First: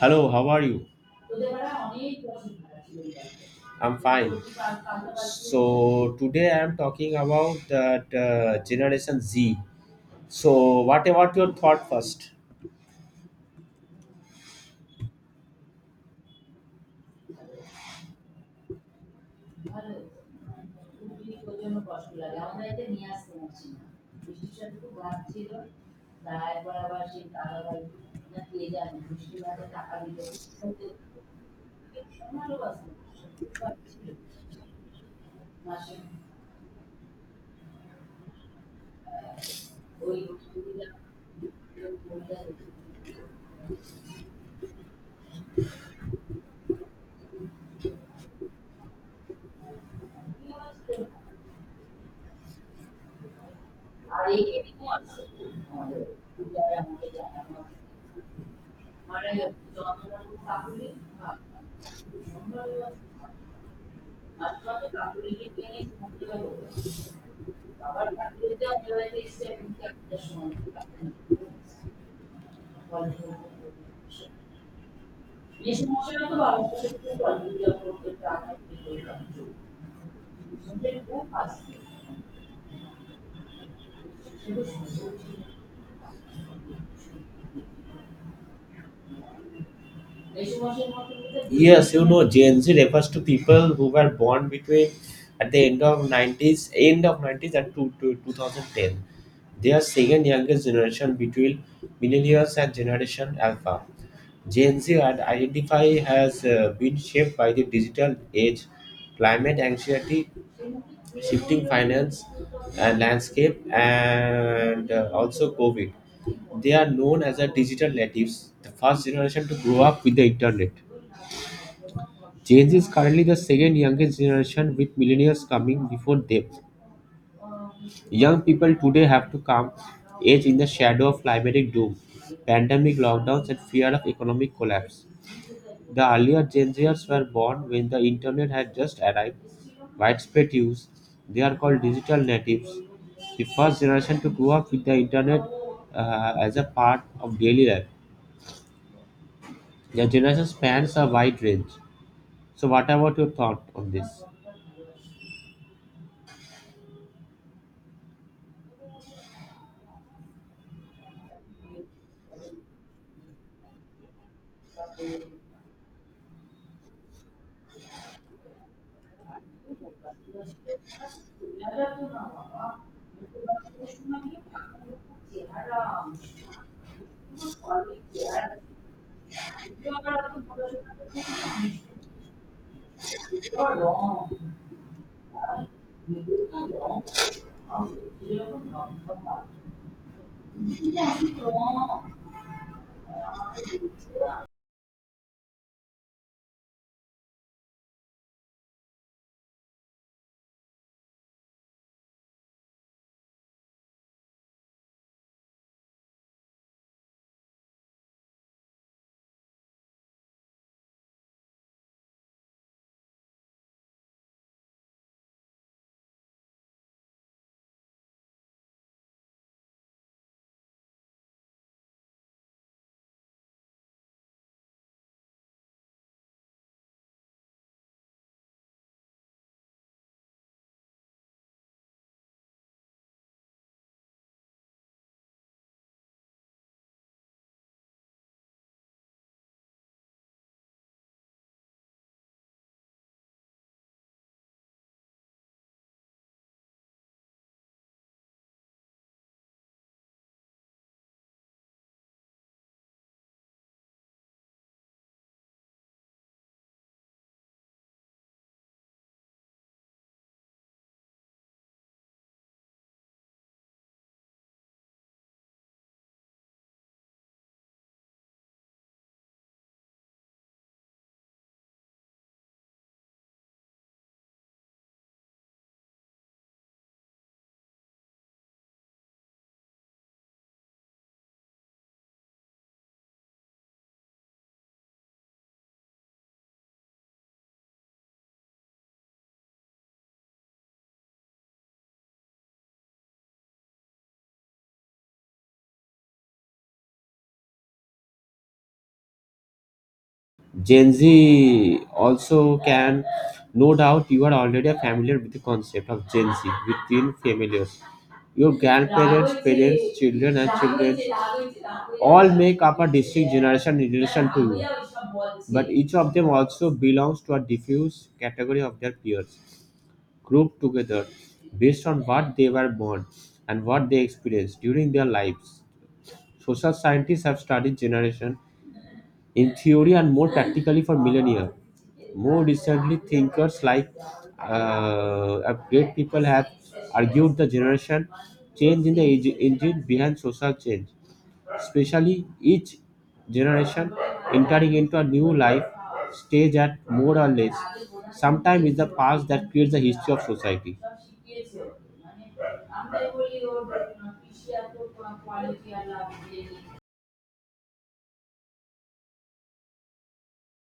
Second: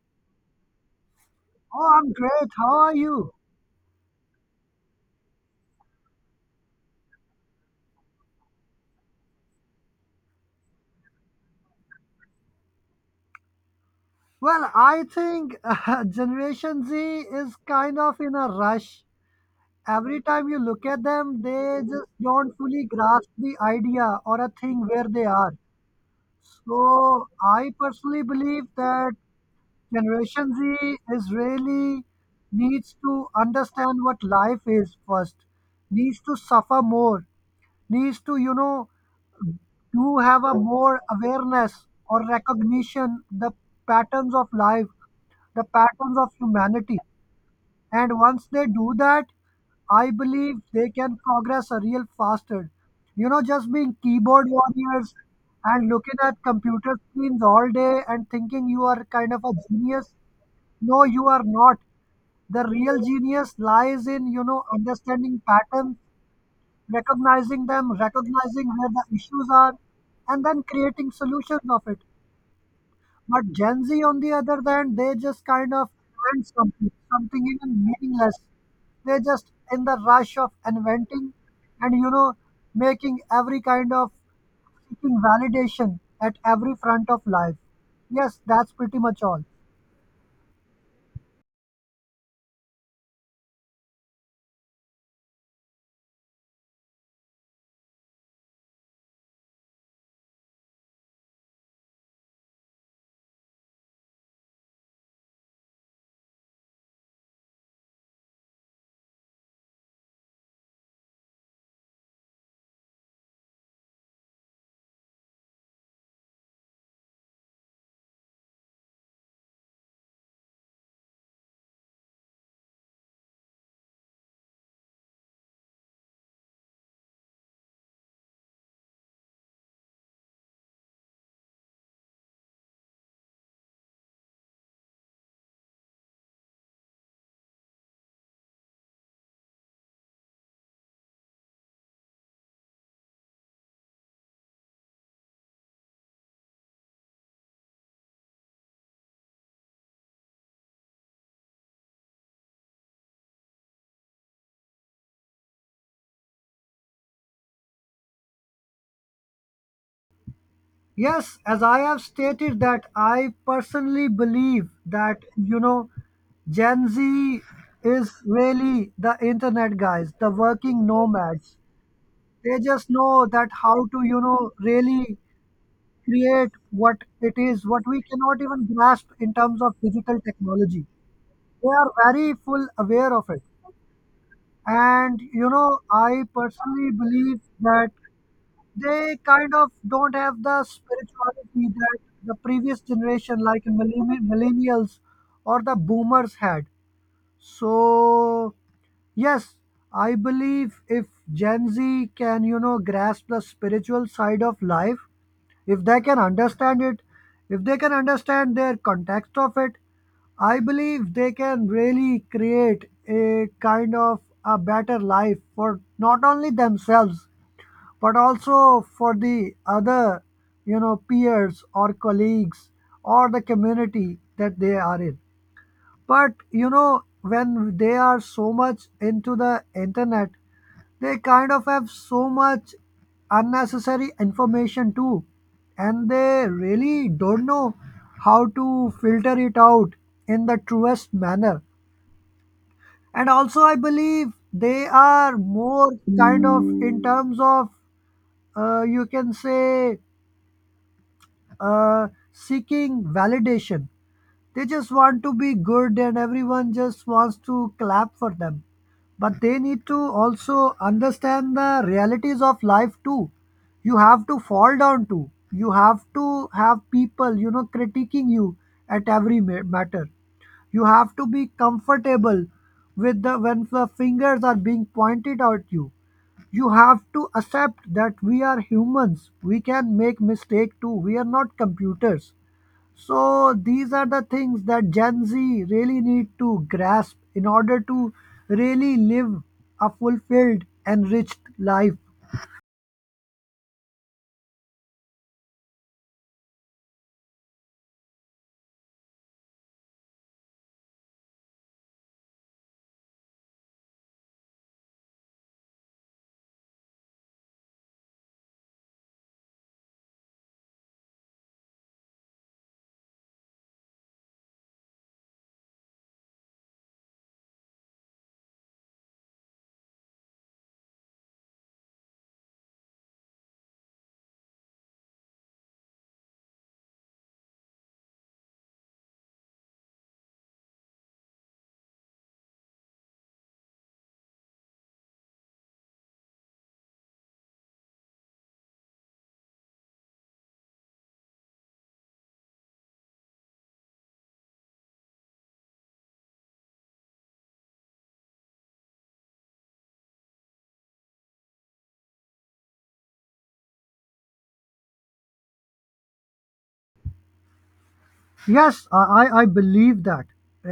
Hello, how are you? Oh, I'm great. How are you? I'm fine. So today I am talking about that Generation Z. So what about your thought first? Well, I think Generation Z is kind of in a rush. Every time you look at them, they just don't fully grasp the idea or a thing where they are. So, I personally believe that Generation Z is really needs to understand what life is first, needs to suffer more, needs to, you know, to have a more awareness or recognition the patterns of life, the patterns of humanity. And once they do that, I believe they can progress a real faster. You know, just being keyboard warriors and looking at computer screens all day and thinking you are kind of a genius. No, you are not. The real genius lies in, you know, understanding patterns, recognizing them, recognizing where the issues are, and then creating solutions of it. But Gen Z, on the other hand, they just kind of invent something, something even meaningless. They're just in the rush of inventing and, you know, making every kind of seeking validation at every front of life. Yes, that's pretty much all. Yes, you know Gen Z refers to people who were born between at the end of 90s, end of 90s and to 2010. They are second youngest generation between millennials and Generation Alpha. Gen Z identify has been shaped by the digital age, climate anxiety, shifting finance landscape, and also COVID. They are known as the digital natives, the first generation to grow up with the internet. Gen Z is currently the second youngest generation, with millennials coming before them. Young people today have to come age in the shadow of climatic doom, pandemic lockdowns, and fear of economic collapse. The earlier Gen Zers were born when the internet had just arrived widespread use. They are called digital natives, the first generation to grow up with the internet as a part of daily life. Their generation spans a wide range. So, what about your thought on this? Yes, as I have stated that I personally believe that, you know, Gen Z is really the internet guys, the working nomads. They just know that how to, you know, really create what it is what we cannot even grasp in terms of digital technology. They are very full aware of it, and you know I personally believe that they kind of don't have the spirituality that the previous generation like millennials or the boomers had. So yes, I believe if Gen Z can, you know, grasp the spiritual side of life, if they can understand it, if they can understand their context of it, I believe they can really create a kind of a better life for not only themselves but also for the other, you know, peers or colleagues or the community that they are in. But you know, when they are so much into the internet, they kind of have so much unnecessary information too, and they really don't know how to filter it out in the truest manner. And also, I believe they are more kind of in terms of, you can say, seeking validation. They just want to be good, and everyone just wants to clap for them, but they need to also understand the realities of life too. You have to fall down too, you have to have people, you know, critiquing you at every matter. You have to be comfortable with the when the fingers are being pointed at you. You have to accept that we are humans, we can make mistake too, we are not computers. So these are the things that Gen Z really need to grasp in order to really live a fulfilled, enriched life. Gen Z also can, no doubt, you are already familiar with the concept of Gen Z within familiars. Your grandparents, parents, children, and children all make up a distinct generation in relation to you, but each of them also belongs to a diffuse category of their peers, grouped together based on what they were born and what they experienced during their lives. Social scientists have studied generation in theory and more practically for millennia. More recently, thinkers like great people have argued the generation change in the engine behind social change, especially each generation entering into a new life stage at more or less. Sometimes it's the past that creates the history of society. Yes, I believe that.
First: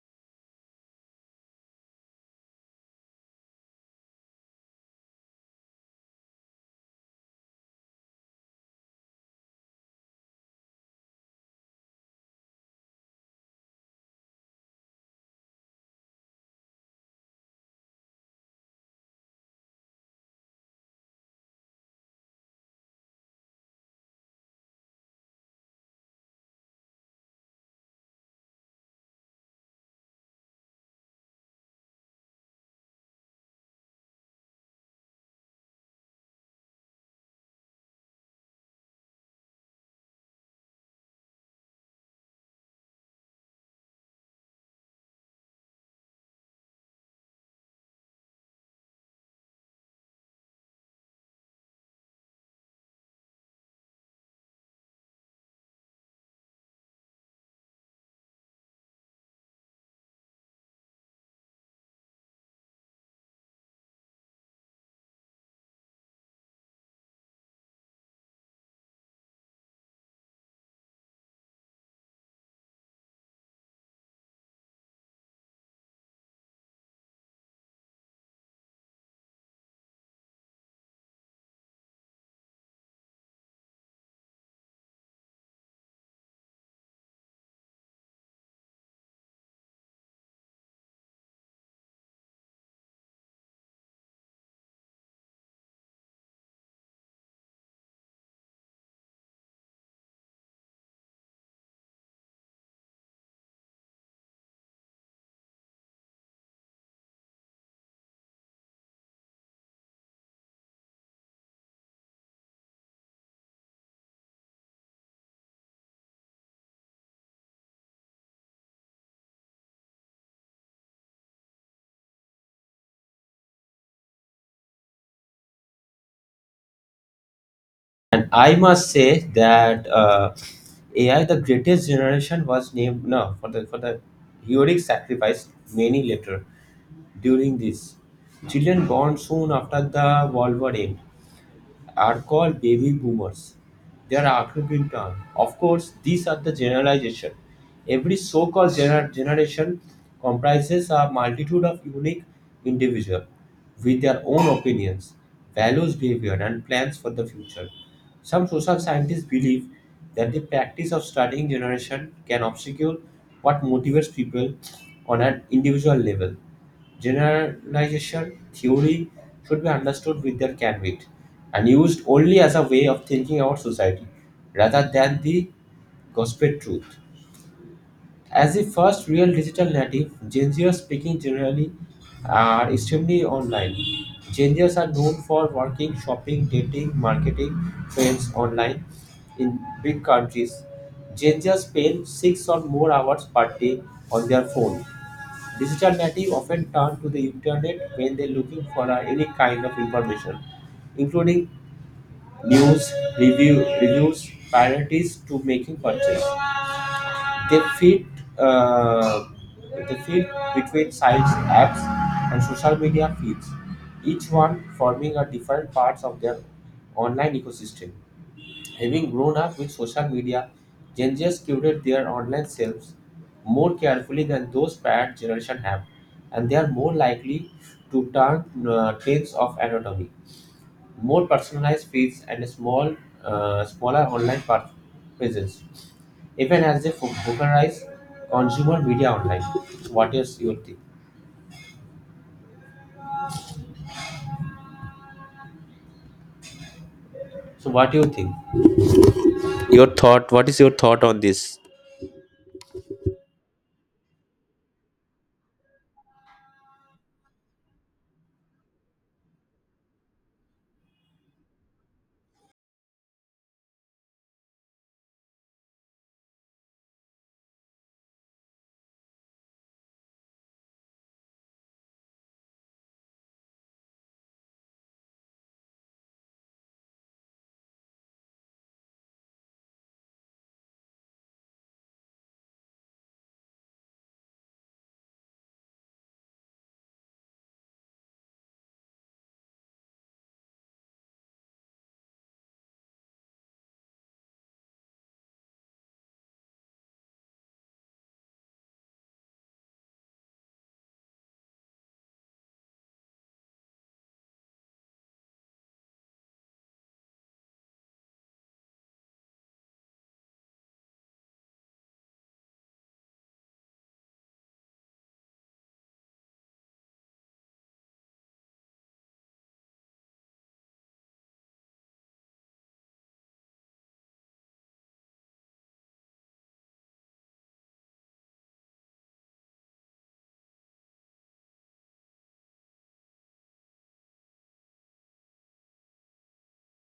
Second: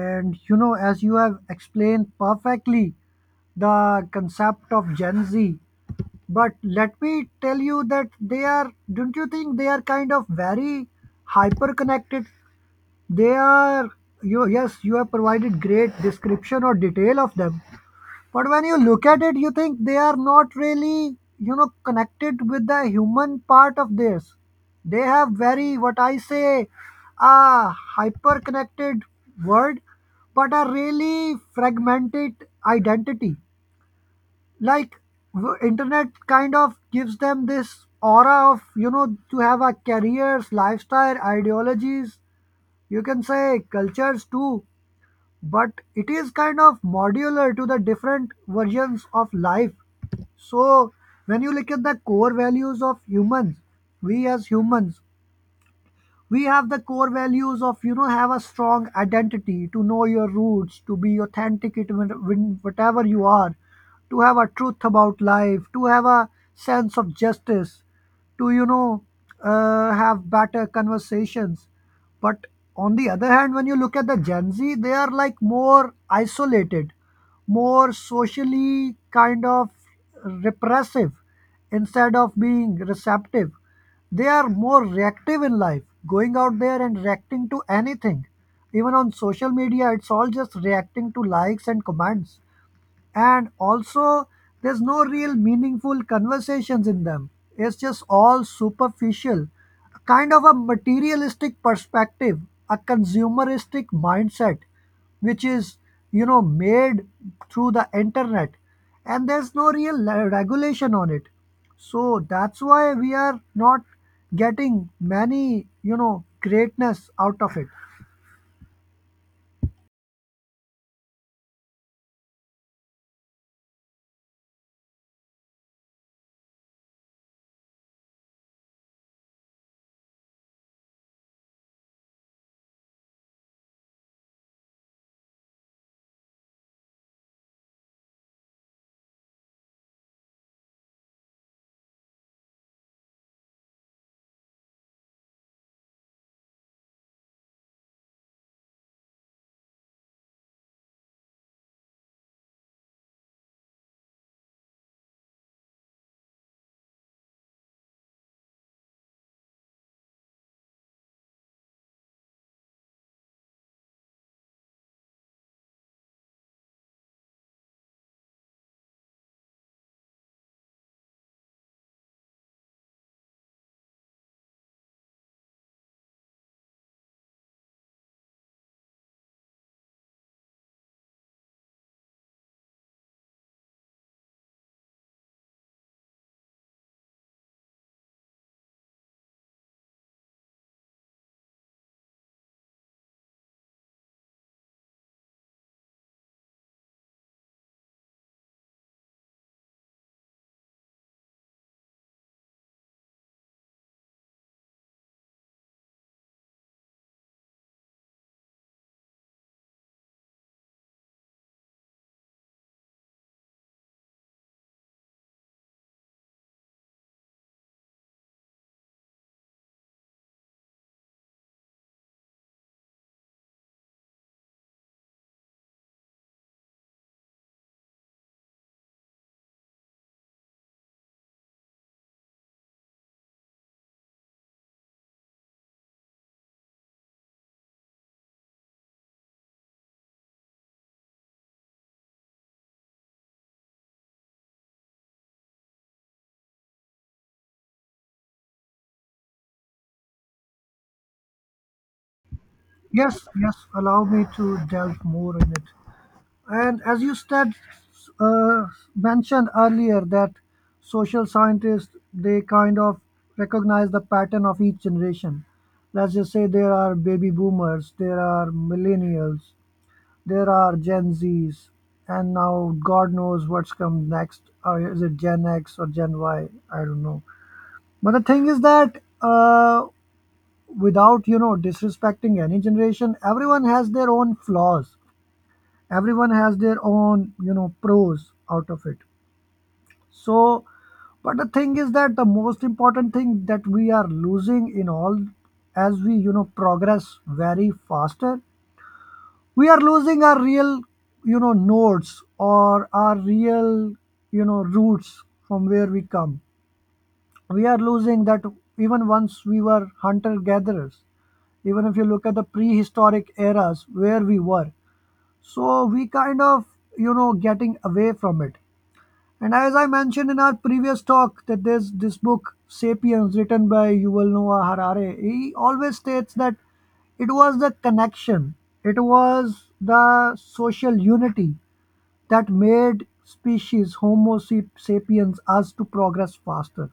And you know, as you have explained perfectly the concept of Gen Z, but let me tell you that they are, don't you think they are kind of very hyper connected? They are, you, yes, you have provided great description or detail of them. But when you look at it, you think they are not really, you know, connected with the human part of this. They have very, what I say, a hyper connected world, but a really fragmented identity. Like, internet kind of gives them this aura of, you know, to have a careers, lifestyle, ideologies, you can say cultures too, but it is kind of modular to the different versions of life. So when you look at the core values of humans, we as humans, we have the core values of, you know, have a strong identity, to know your roots, to be authentic it when whatever you are, to have a truth about life, to have a sense of justice, to, you know, have better conversations. But on the other hand, when you look at the Gen Z, they are like more isolated, more socially kind of repressive instead of being receptive. They are more reactive in life, going out there and reacting to anything. Even on social media, it's all just reacting to likes and comments. And also there's no real meaningful conversations in them, it's just all superficial, a kind of a materialistic perspective, a consumeristic mindset, which is, you know, made through the internet, and there's no real regulation on it. So that's why we are not getting many, you know, greatness out of it. And I must say that AI, the greatest generation, was named now for the heroic sacrifice many later during this. Children born soon after the World War end are called baby boomers. They are archaic term. Of course, these are the generalization. Every so-called generation comprises a multitude of unique individuals with their own opinions, values, behavior, and plans for the future. Some social scientists believe that the practice of studying generation can obscure what motivates people on an individual level. Generalization theory should be understood with their caveat and used only as a way of thinking about society rather than the gospel truth. As the first real digital native, Gen Zers speaking generally are extremely online. Gen Zers are known for working, shopping, dating, marketing, trends online in big countries. Gen Zers spend 6 or more hours per day on their phone. Digital natives often turn to the internet when they're looking for any kind of information, including news, reviews, priorities to making purchase. They fit uh, they fit between sites, apps, and social media feeds, each one forming a different parts of their online ecosystem. Having grown up with social media, Gen Zers curate their online selves more carefully than those prior generation have, and they are more likely to turn trends of anatomy, more personalized feeds, and a smaller online presence, even as they popularize consumer media online. What is your thing? So, what do you think? Your thought, what is your thought on this? Yes, yes, allow me to delve more in it. And as you said, uh, mentioned earlier that social scientists they kind of recognize the pattern of each generation. Let's just say there are baby boomers, there are millennials, there are Gen Zs, and now God knows what's come next. Or is it Gen X or Gen Y? I don't know. But the thing is that, without, you know, disrespecting any generation, everyone has their own flaws, everyone has their own, you know, pros out of it. So but the thing is that the most important thing that we are losing in all, as we, you know, progress very faster, we are losing our real, you know, nodes or our real, you know, roots, from where we come. We are losing that. Even once we were hunter gatherers, even if you look at the prehistoric eras where we were, so we kind of, you know, getting away from it. And as I mentioned in our previous talk, that there's this book, Sapiens, written by Yuval Noah Harare. He always states that it was the connection, it was the social unity that made species, Homo sapiens, us to progress faster.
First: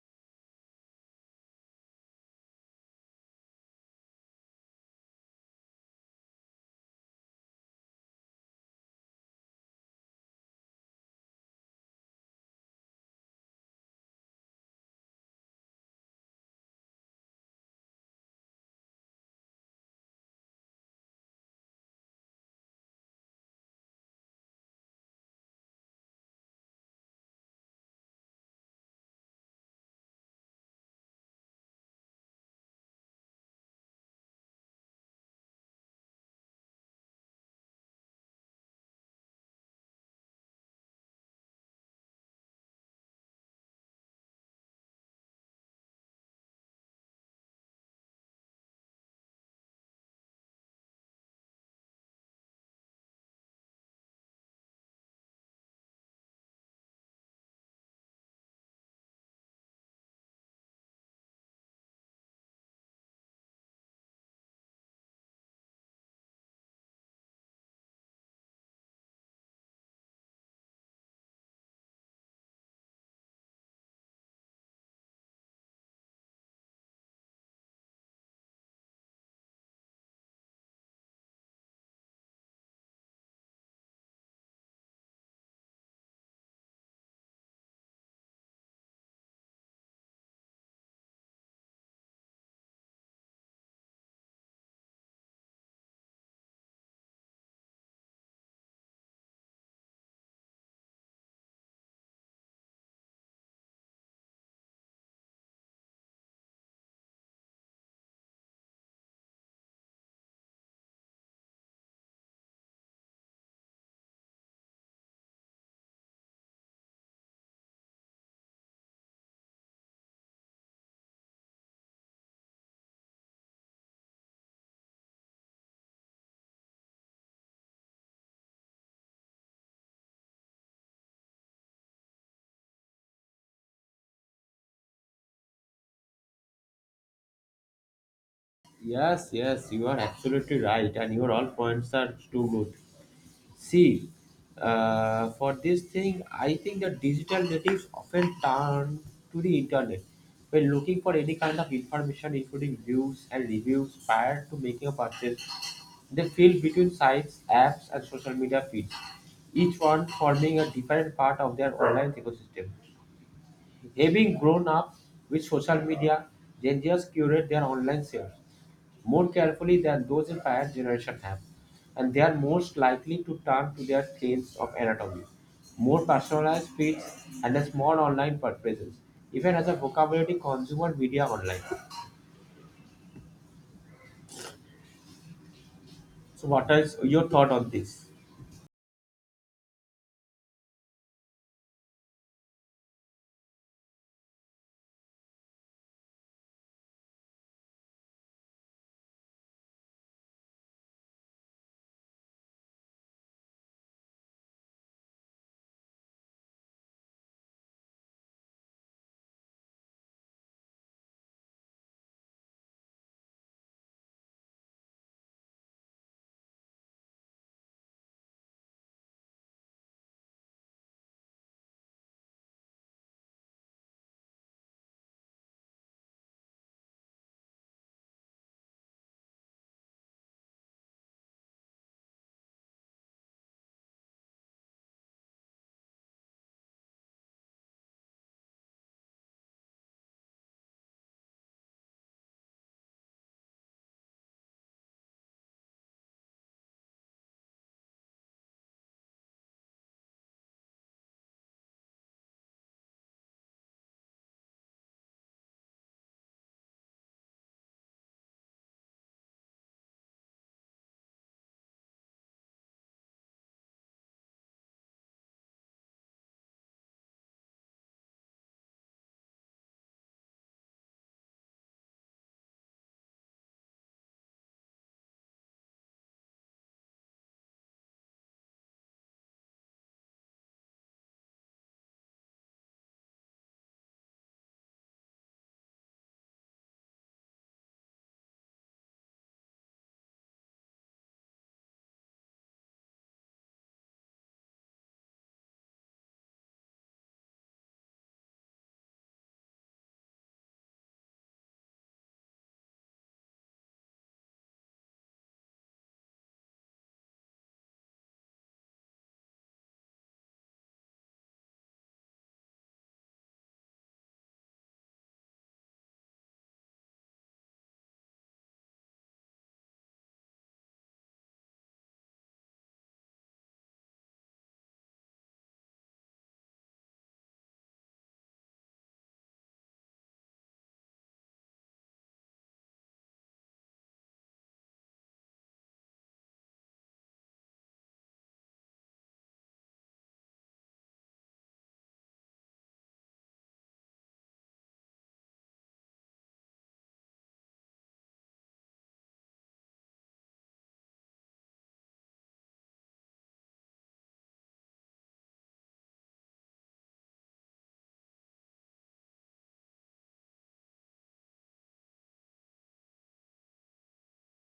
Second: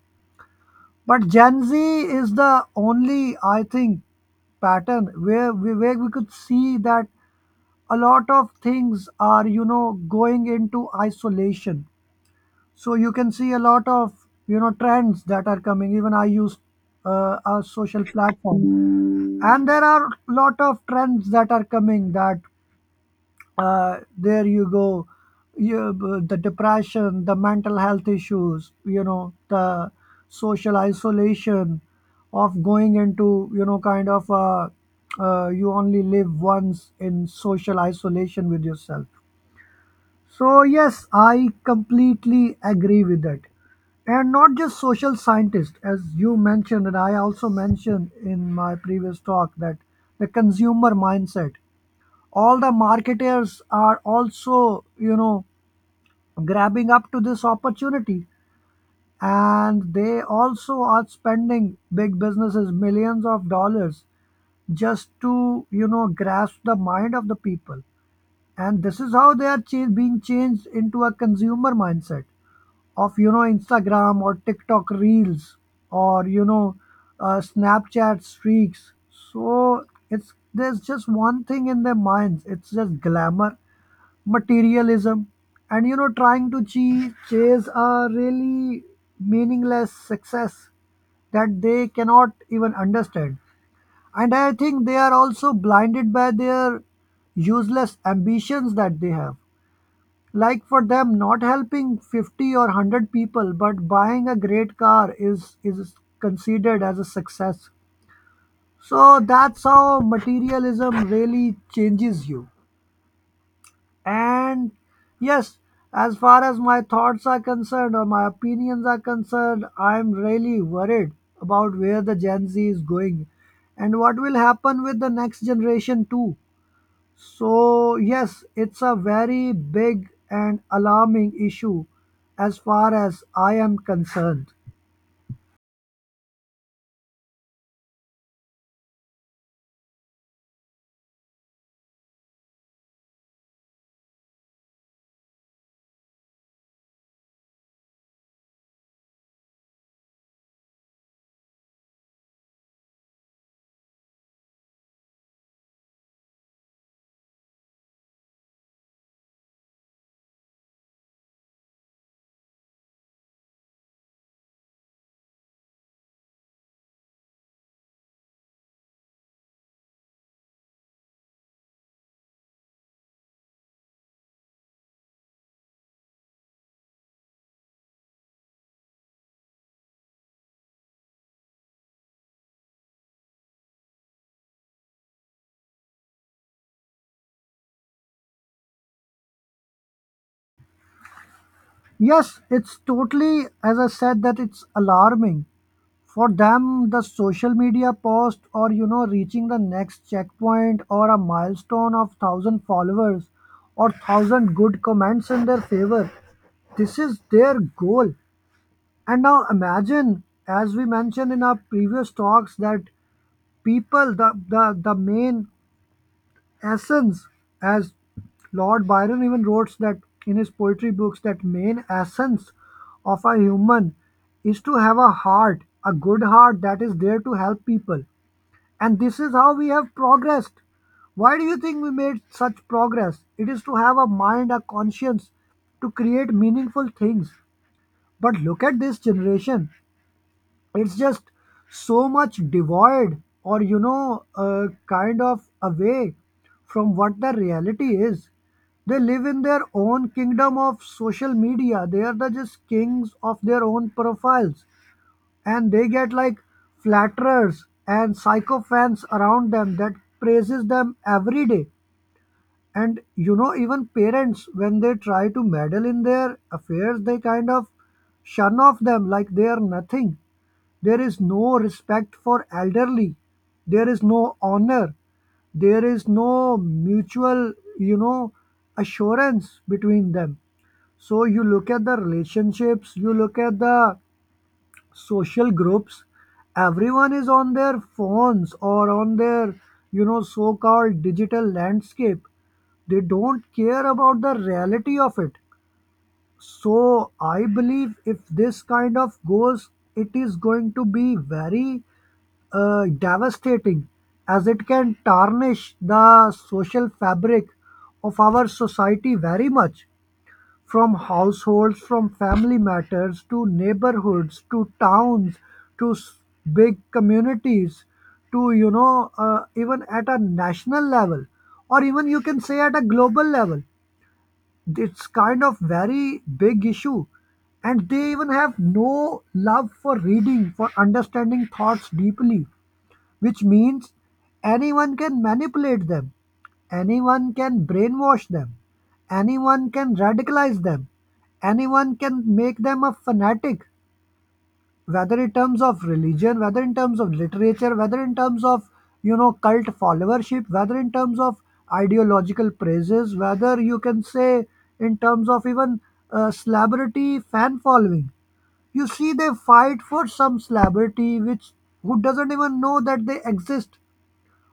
But Gen Z is the only, I think, pattern where we could see that a lot of things are, you know, going into isolation. So you can see a lot of, you know, trends that are coming. Even I use a social platform, and there are a lot of trends that are coming that, there you go, you, the depression, the mental health issues, you know, the social isolation of going into, you know, kind of, you only live once in social isolation with yourself. So, yes, I completely agree with that. And not just social scientists, as you mentioned, and I also mentioned in my previous talk that the consumer mindset, all the marketers are also, you know, grabbing up to this opportunity. And they also are spending big businesses millions of dollars just to, you know, grasp the mind of the people. And this is how they are being changed into a consumer mindset of, you know, Instagram or TikTok reels, or you know, Snapchat streaks. So it's there's just one thing in their minds, it's just glamour, materialism, and you know, trying to chase a really meaningless success that they cannot even understand. And I think they are also blinded by their useless ambitions that they have. Like for them, not helping 50 or 100 people, but buying a great car is considered as a success. So that's how materialism really changes you. And yes, as far as my thoughts are concerned or my opinions are concerned, I'm really worried about where the Gen Z is going and what will happen with the next generation too. So, yes, it's a very big and alarming issue as far as I am concerned. Yes, yes, you are absolutely right, and your all points are too good. See, for this thing, I think that digital natives often turn to the internet when looking for any kind of information, including news and reviews, prior to making a purchase. They feel between sites, apps, and social media feeds, each one forming a different part of their online ecosystem. Having grown up with social media, Gen Zers curate their online shares more carefully than those in prior generation have, and they are most likely to turn to their claims of anatomy, more personalized feeds, and a small online purchases, even as a vocabulary consumer media online. So, what is your thought on this? Yes, it's totally, as I said, that it's alarming. For them, the social media post or, you know, reaching the next checkpoint or a milestone of 1,000 followers or 1,000 good comments in their favor, this is their goal. And now imagine, as we mentioned in our previous talks, that people, the main essence, as Lord Byron even wrote that in his poetry books, that main essence of a human is to have a heart, a good heart that is there to help people. And this is how we have progressed. Why do you think we made such progress? It is to have a mind, a conscience, to create meaningful things. But look at this generation, it's just so much devoid or you know, kind of away from what the reality is. They live in their own kingdom of social media, they are the just kings of their own profiles, and they get like flatterers and psychophants around them that praises them every day. And you know, even parents when they try to meddle in their affairs, they kind of shun off them like they are nothing. There is no respect for elderly. There is no honor. There is no mutual, you know, assurance between them. So you look at the relationships, you look at the social groups. Everyone is on their phones or on their, you know, so called digital landscape. They don't care about the reality of it. So I believe if this kind of goes, it is going to be very devastating, as it can tarnish the social fabric of our society very much, from households, from family matters, to neighborhoods, to towns, to big communities, to you know even at a national level, or even you can say at a global level. It's kind of very big issue. And they even have no love for reading, for understanding thoughts deeply, which means anyone can manipulate them, anyone can brainwash them, anyone can radicalize them, anyone can make them a fanatic, whether in terms of religion, whether in terms of literature, whether in terms of you know cult followership, whether in terms of ideological praises, whether you can say in terms of even celebrity fan following. You see, they fight for some celebrity which, who doesn't even know that they exist.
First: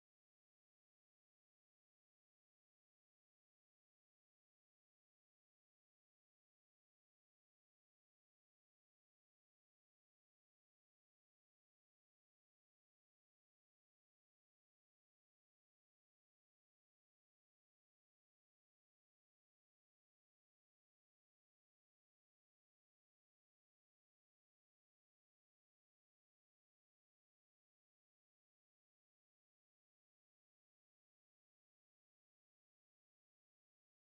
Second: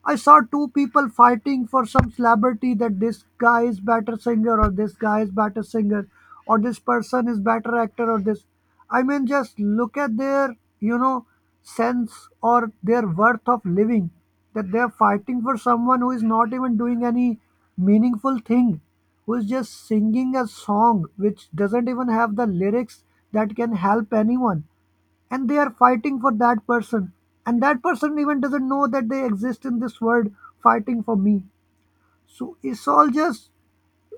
I saw two people fighting for some celebrity, that this guy is better singer or this guy is better singer, or this person is better actor or this. I mean, just look at their, you know, sense or their worth of living, that they're fighting for someone who is not even doing any meaningful thing, who is just singing a song which doesn't even have the lyrics that can help anyone, and they are fighting for that person, and that person even doesn't know that they exist in this world, fighting for me. So it's all just,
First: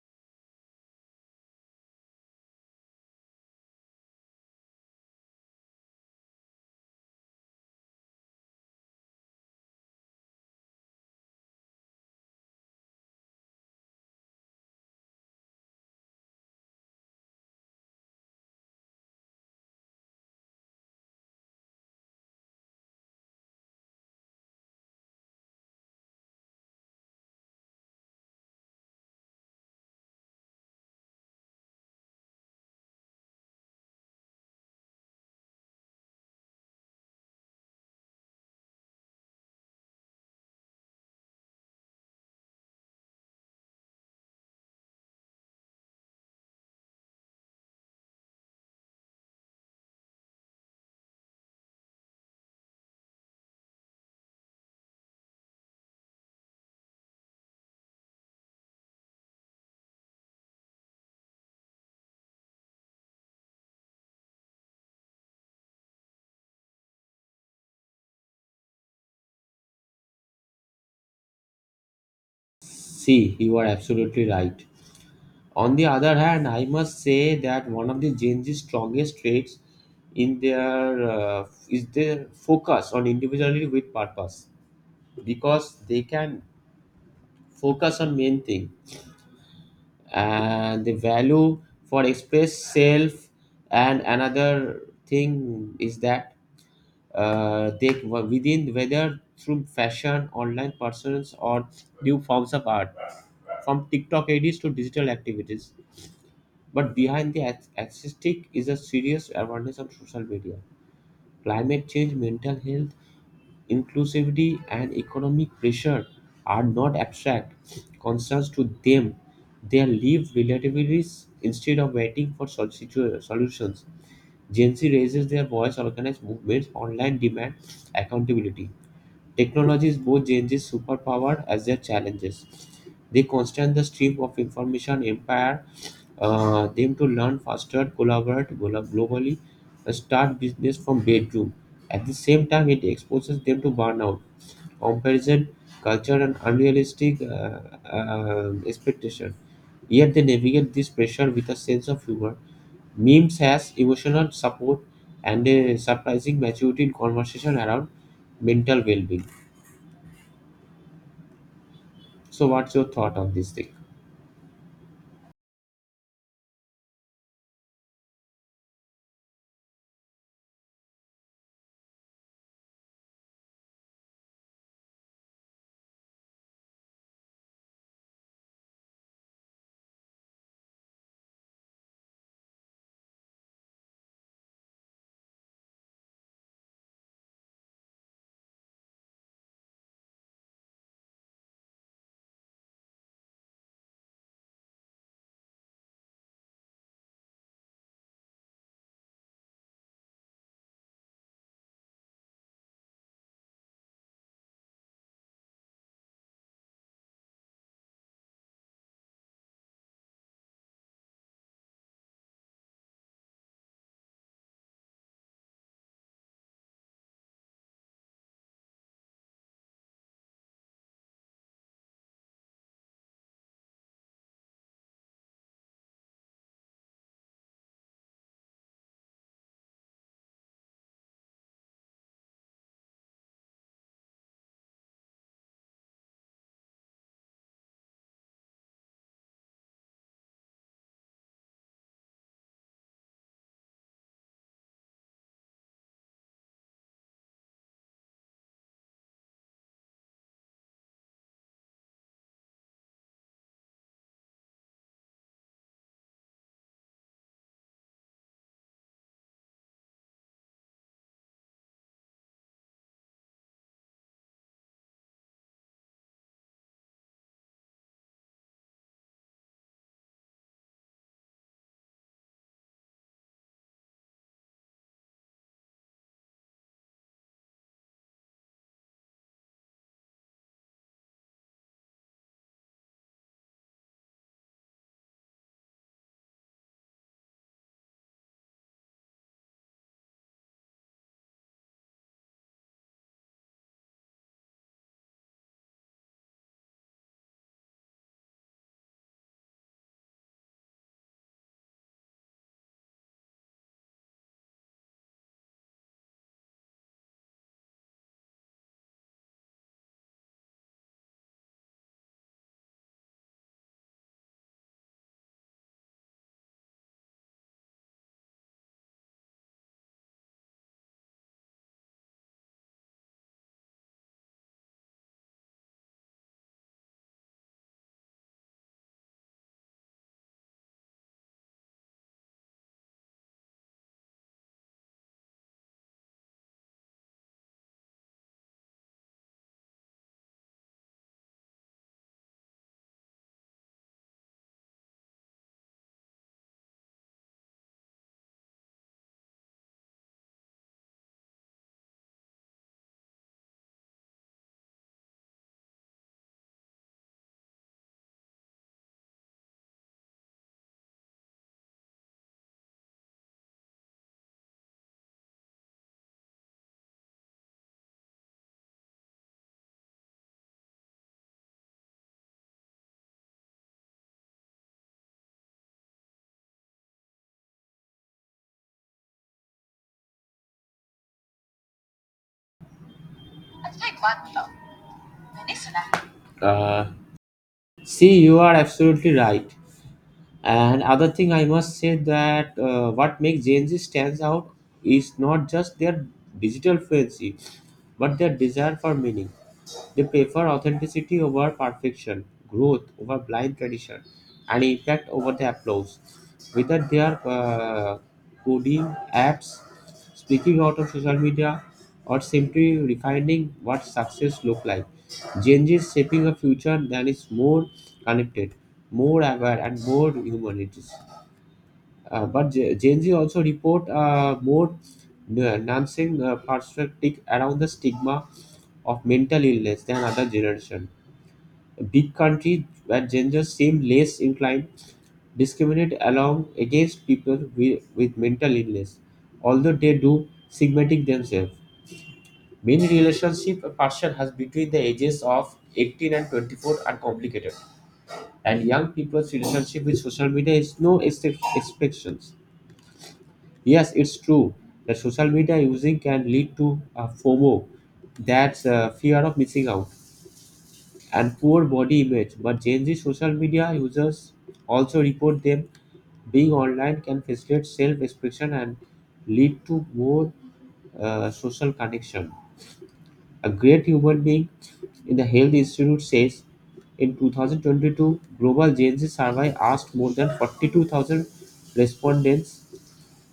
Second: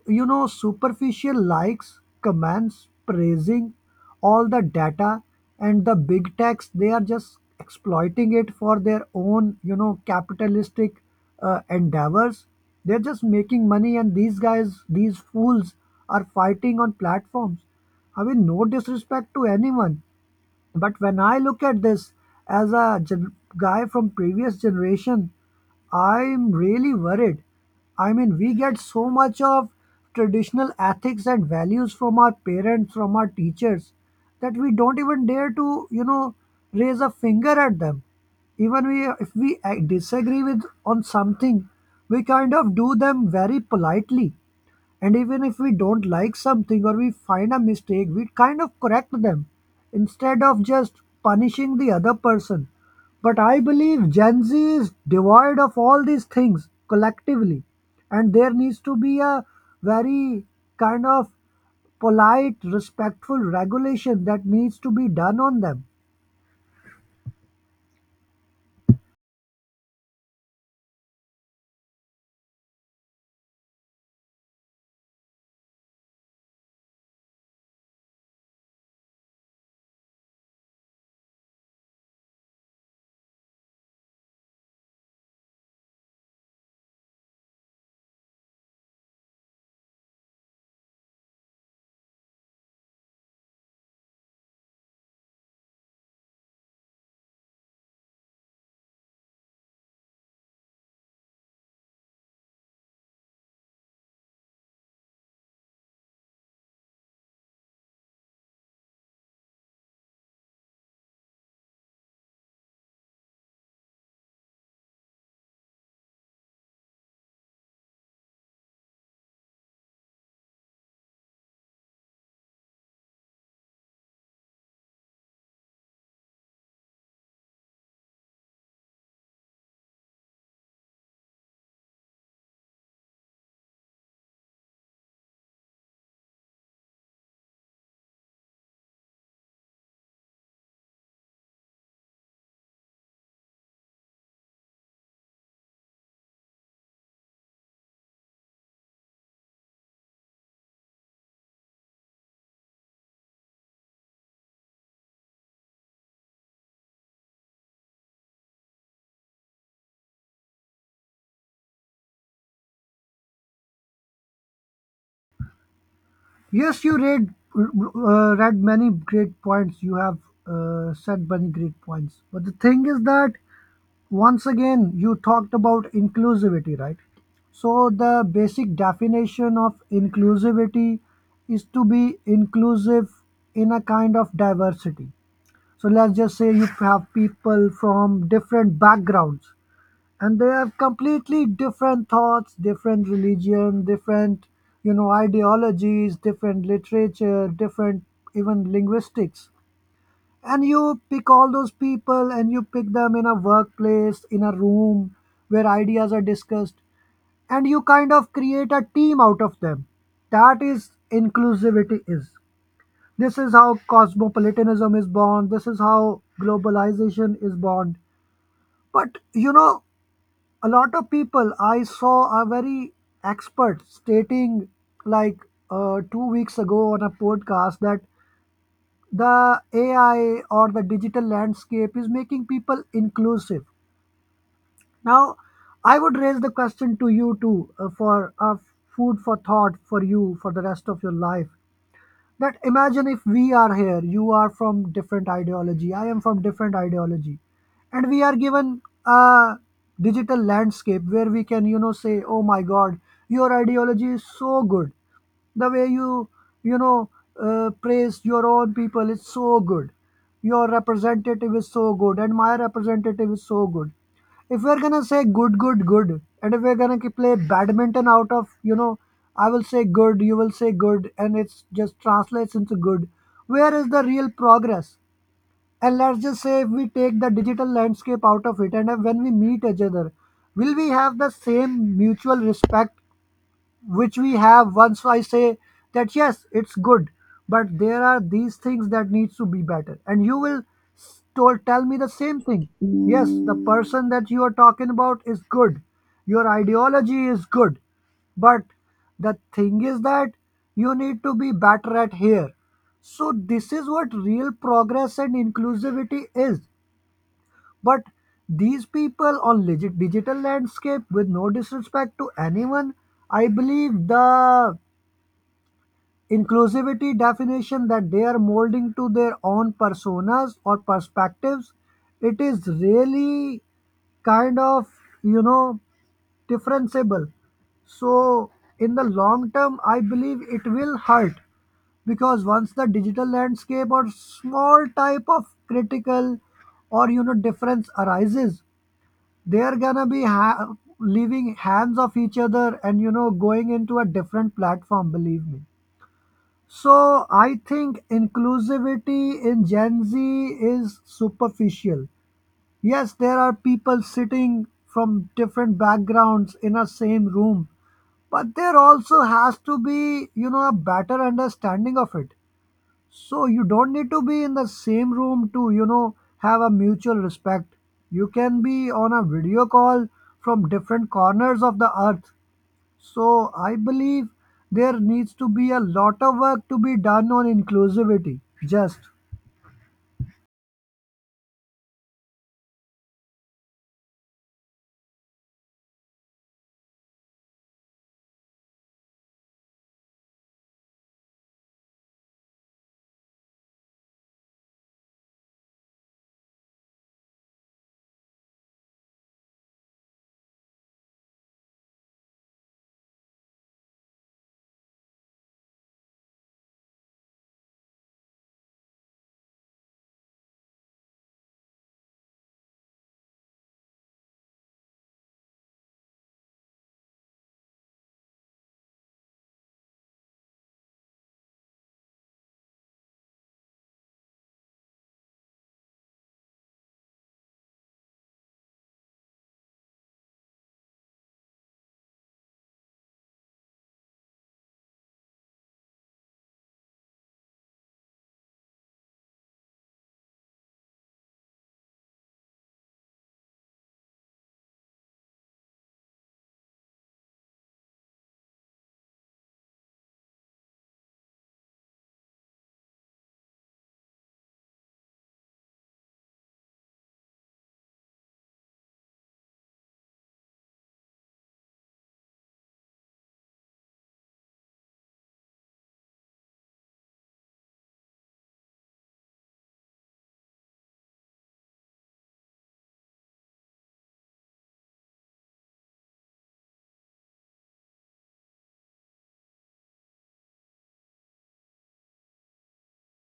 you know, superficial likes, comments, praising, all the data. And the big techs, they are just exploiting it for their own, you know, capitalistic endeavors. They're just making money, and these guys, these fools, are fighting on platforms. I mean, no disrespect to anyone, but when I look at this as a guy from previous generation, I'm really worried. I mean, we get so much of traditional ethics and values from our parents, from our teachers, that we don't even dare to, you know, raise a finger at them. Even we, if we disagree with on something, we kind of do them very politely. And even if we don't like something or we find a mistake, we kind of correct them instead of just punishing the other person. But I believe Gen Z is devoid of all these things collectively. And there needs to be a very kind of polite, respectful regulation that needs to be done on them. See, you are absolutely right. On the other hand, I must say that one of the Gen Z's strongest traits in their is their focus on individuality with purpose, because they can focus on main thing and the value for express self. And another thing is that they were within whether through fashion online persons or new forms of art, from TikTok ads to digital activities. But behind the aesthetic is a serious awareness on social media, climate change, mental health, inclusivity, and economic pressure are not abstract concerns to them. They live relativities instead of waiting for solutions. Gen Z raises their voice, organize movements online, demand accountability. Technology is both Gen Z's superpower as their challenges. They constant the stream of information empire them to learn faster, collaborate globally, and start business from bedroom. At the same time, it exposes them to burnout, comparison, culture, and unrealistic expectation. Yet they navigate this pressure with a sense of humor. Memes has emotional support and a surprising maturity in conversation around mental well-being. So, what's your thought on this thing? Yes, you read read many great points. You have said many great points. But the thing is that once again you talked about inclusivity, right? So the basic definition of inclusivity is to be inclusive in a kind of diversity. So let's just say you have people from different backgrounds and they have completely different thoughts, different religion, different, you know, ideologies, different literature, different even linguistics, and you pick all those people and you pick them in a workplace, in a room where ideas are discussed, and you kind of create a team out of them. That is inclusivity is, this is how cosmopolitanism is born, this is how globalization is born. But you know, a lot of people I saw are very expert stating, like, 2 weeks ago on a podcast, that the AI or the digital landscape is making people inclusive. Now, I would raise the question to you too for food for thought for you for the rest of your life, that imagine if we are here, you are from different ideology, I am from different ideology, and we are given a digital landscape where we can, you know, say, oh my god, your ideology is so good, the way you, you know, praise your own people is so good, your representative is so good and my representative is so good. If we're gonna say good, good, good, and if we're gonna play badminton out of, you know, I will say good, you will say good, and it's just translates into good, where is the real progress? And let's just say if we take the digital landscape out of it, and if when we meet each other, will we have the same mutual respect, which we have once I say that yes, it's good, but there are these things that needs to be better, and you will s- told tell me the same thing, yes, the person that you are talking about is good, your ideology is good, but the thing is that you need to be better at here. So this is what real progress and inclusivity is. But these people on legit digital landscape, with no disrespect to anyone, I believe the inclusivity definition that they are molding to their own personas or perspectives, it is really kind of, you know, differentiable. So in the long term, I believe it will hurt, because once the digital landscape or small type of critical or, you know, difference arises, they're gonna be leaving hands of each other and, you know, going into a different platform, believe me. So I think inclusivity in Gen Z is superficial. Yes, there are people sitting from different backgrounds in a same room, but there also has to be, you know, a better understanding of it. So you don't need to be in the same room to, you know, have a mutual respect. You can be on a video call from different corners of the earth. So I believe there needs to be a lot of work to be done on inclusivity. Just. Uh, See, you are absolutely right. And other thing I must say that what makes Gen Z stands out is not just their digital fluency, but their desire for meaning. They prefer authenticity over perfection, growth over blind tradition, and impact over the applause. Whether they are coding apps, speaking out of social media, or simply refining what success look like, Gen Z is shaping a future that is more connected, more aware, and more humanities. But Gen Z also report more nuancing perspective around the stigma of mental illness than other generation. Big countries where genders seem less inclined discriminate along against people with mental illness, although they do stigmatize themselves. Many relationships a person has between the ages of 18 and 24 are complicated, and young people's relationship with social media is no exceptions. Yes, it's true that social media using can lead to a FOMO, that's fear of missing out and poor body image, but Gen Z social media users also report them being online can facilitate self expression and lead to more social connection. A great human being in the Health Institute says in 2022, global Gen Z survey asked more than 42,000 respondents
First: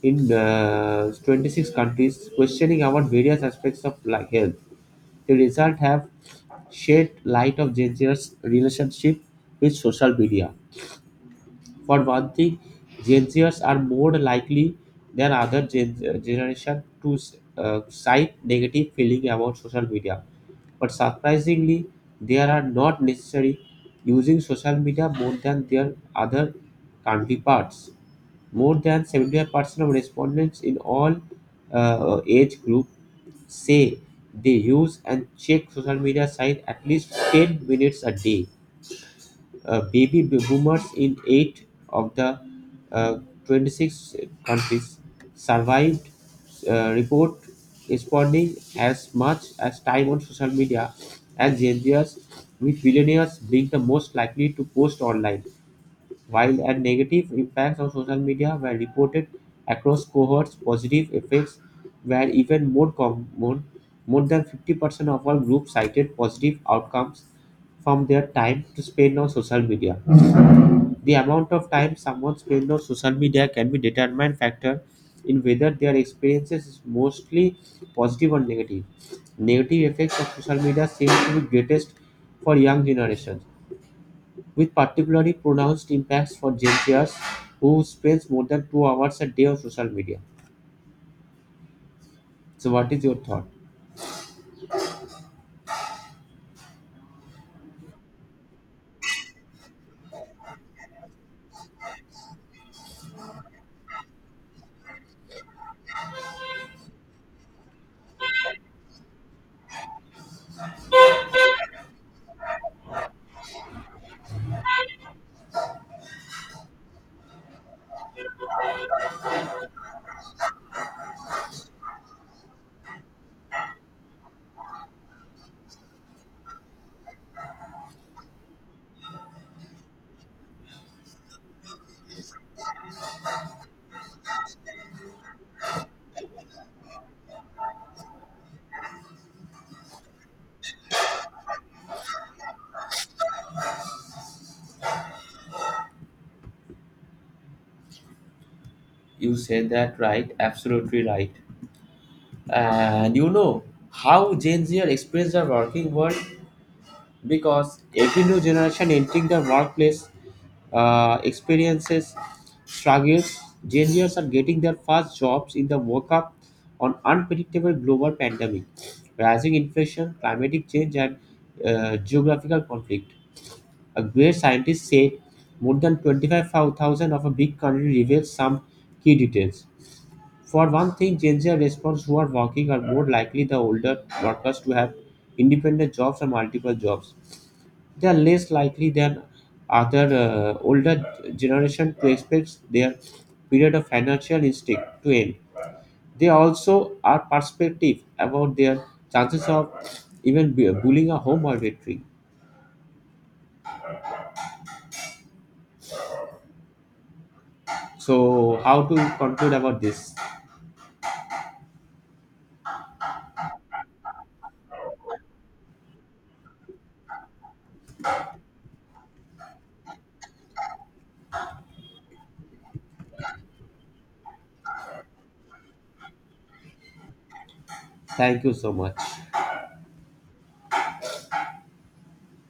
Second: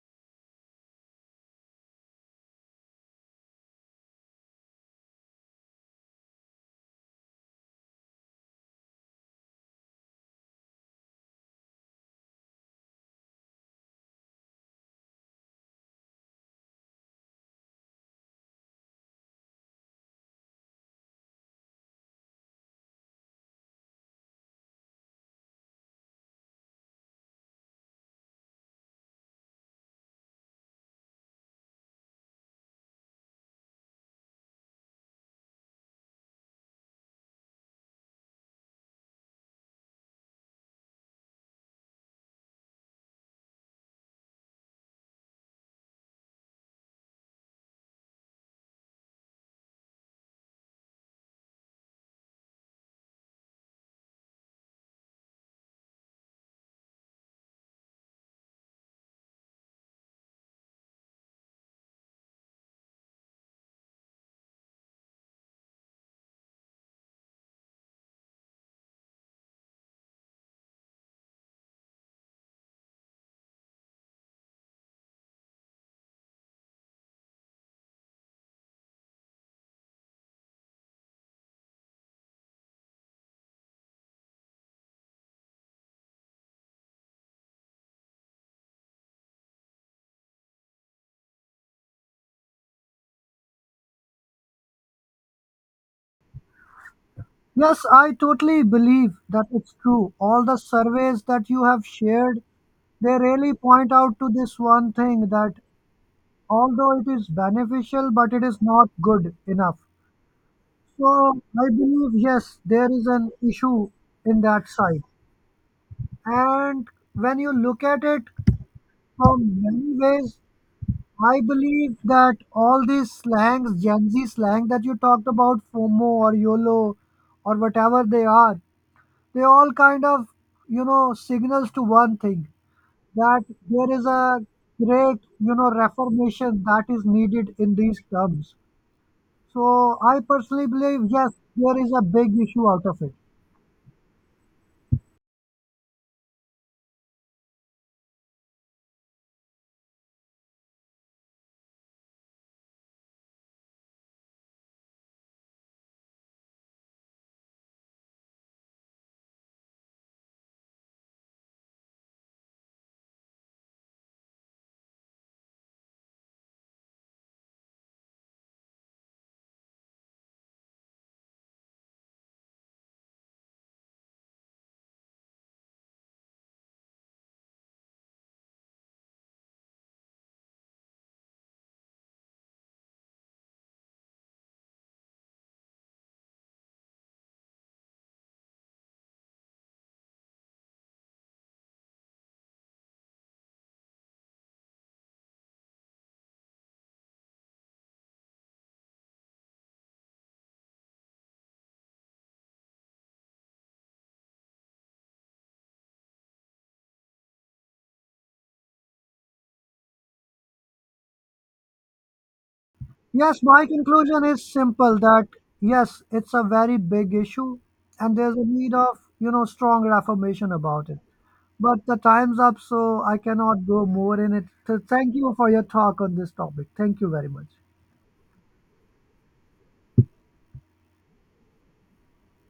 in 26 countries questioning about various aspects of like health. The result have shed light of Gen Zers' relationship with social media. For one thing, Gen Zers are more likely than other generation to cite negative feeling about social media. But surprisingly, they are not necessarily using social media more than their other counterparts. More than 75% of respondents in all age groups say they use and check social media site at least 10 minutes a day. Baby boomers in 8 of the uh, 26 countries survived report responding as much as time on social media as Gen Zers, with billionaires being the most likely to post online. While a negative impacts of social media were reported across cohorts, positive effects were even more common. More than 50% of all groups cited positive outcomes from their time to spend on social media. The amount of time someone spends on social media can be determined factor in whether their experiences is mostly positive or negative. Negative effects of social media seem to be greatest for young generations, with particularly pronounced impacts for Gen Zers who spends more than 2 hours a day on social media. So what is your thought? Yes, I totally believe that it's true. All the surveys that you have shared, they really point out to this one thing, that although it is beneficial, but it is not good enough. So I believe yes, there is an issue in that side. And when you look at it from many ways, I believe that all these slangs, Gen Z slang that you talked about, FOMO or YOLO or whatever they are, they all kind of, you know, signals to one thing, that there is a great, you know, reformation that is needed in these terms. So I personally believe yes, there is a big issue out of it. You said that right, absolutely right. And you know how Gen Z experience the working world, because every new generation entering the workplace experiences struggles. Gen Zers are getting their first jobs in the wake up on unpredictable global pandemic, rising inflation, climatic change, and geographical conflict. A great scientist said more than 25,000 of a big country reveals some key details. For one thing, Gen Z respondents who are working are more likely the older workers to have independent jobs or multiple jobs. They are less likely than other older generation to expect their period of financial instinct to end. They also are perspective about their chances of even bullying a home or victory. So, how to conclude about this? Yes, my conclusion is simple, that yes, it's a very big issue and there's a need of, you know, strong affirmation about it. But the time's up, so I cannot go more in it. So thank you for your talk on this topic. Thank you very much. Thank you so much.